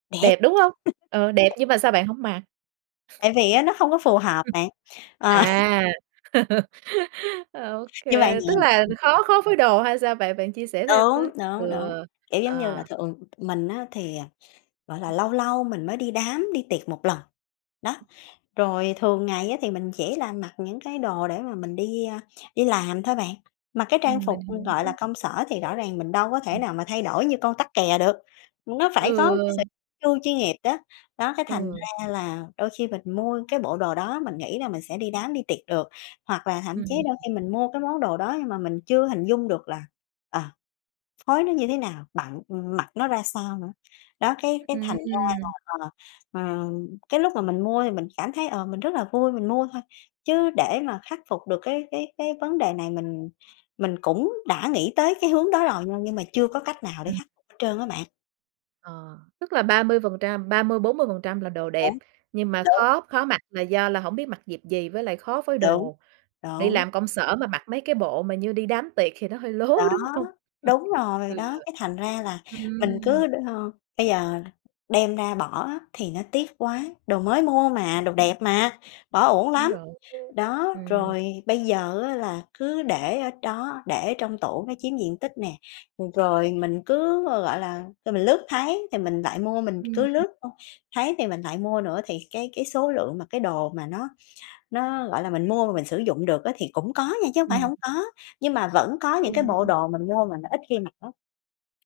Đẹp! Đẹp, đúng hông? Ừ, đẹp nhưng mà sao bạn hổng mặc? Tại vì á nó không có phù hợp Ừm, bạn. Ờ. à. OK, Như vậy nè, tức là ừm. khó khó phối đồ hay sao bạn? Bạn chia sẻ thêm Đúng, với! Ừ, đúng, đúng. Kiểu giống như là, ờ. thường mình á, thì, à, gọi là, lâu lâu mình mới đi đám đi tiệc một lần. Đó, rồi thường ngày á, thì mình chỉ là mặc những cái đồ để mà mình đi, a, đi làm thôi bạn. Mặc cái trang Ừm, phục, mình ừm, gọi là, hiểu. công sở thì rõ ràng mình đâu có thể Ừm. nào mà thay đổi như con tắc kè được. Nó phải có cái sự Ừ. chu chuyên nghiệp đó. Đó, cái thành Ừ. ra là đôi khi mình mua cái bộ đồ đó, mình nghĩ là mình sẽ đi đám đi tiệc được. Hoặc là thậm chí Ừm. đôi khi mình mua cái món đồ đó nhưng mà mình chưa hình dung được là, ờ, phối nó như thế nào, bận ưm, mặc nó ra sao nữa. Đó, cái cái thành ra Ừm. là, ờ, ừm, cái lúc mà mình mua thì mình cảm thấy, ờ, mình rất là vui, mình mua thôi. Chứ để mà khắc phục được cái cái cái vấn đề này, mình mình cũng đã nghĩ tới cái hướng đó rồi nha, nhưng mà chưa có cách nào để [unintelligible] khắc trơn á bạn. Ờ, tức là ba mươi phần trăm ba mươi, 40% là đồ đẹp Đúng, nhưng mà đúng. khó khó mặc là do là hổng biết mặc dịp gì với lại khó phối Đúng, đồ. Đi đúng. làm công sở mà mặc mấy cái bộ mà như đi đám tiệc thì nó hơi lố, Đó, đúng hông? đúng rồi. Ừ, Đó, cái thành ra là mình cứ ừm. ơ, bây giờ đem ra bỏ á, thì nó tiếc quá. Đồ mới mua mà, đồ đẹp mà, bỏ uổng Đúng lắm. rồi, [unintelligible] Đó, ừm. rồi bây giờ á, là cứ để ở đó, để trong tủ nó chiếm diện tích nè. Rồi mình cứ, gọi là, rồi mình lướt thấy thì mình lại mua. Mình cứ [unintelligible] lướt thôi, thấy thì mình lại mua nữa, thì cái cái số lượng mà cái đồ mà nó nó, gọi là, mình mua mà mình sử dụng được á, thì cũng có nha chứ hông phải Ừm. hổng có, nhưng mà vẫn có Đúng những cái bộ rồi. đồ mình mua mà nó ít khi mặc lắm.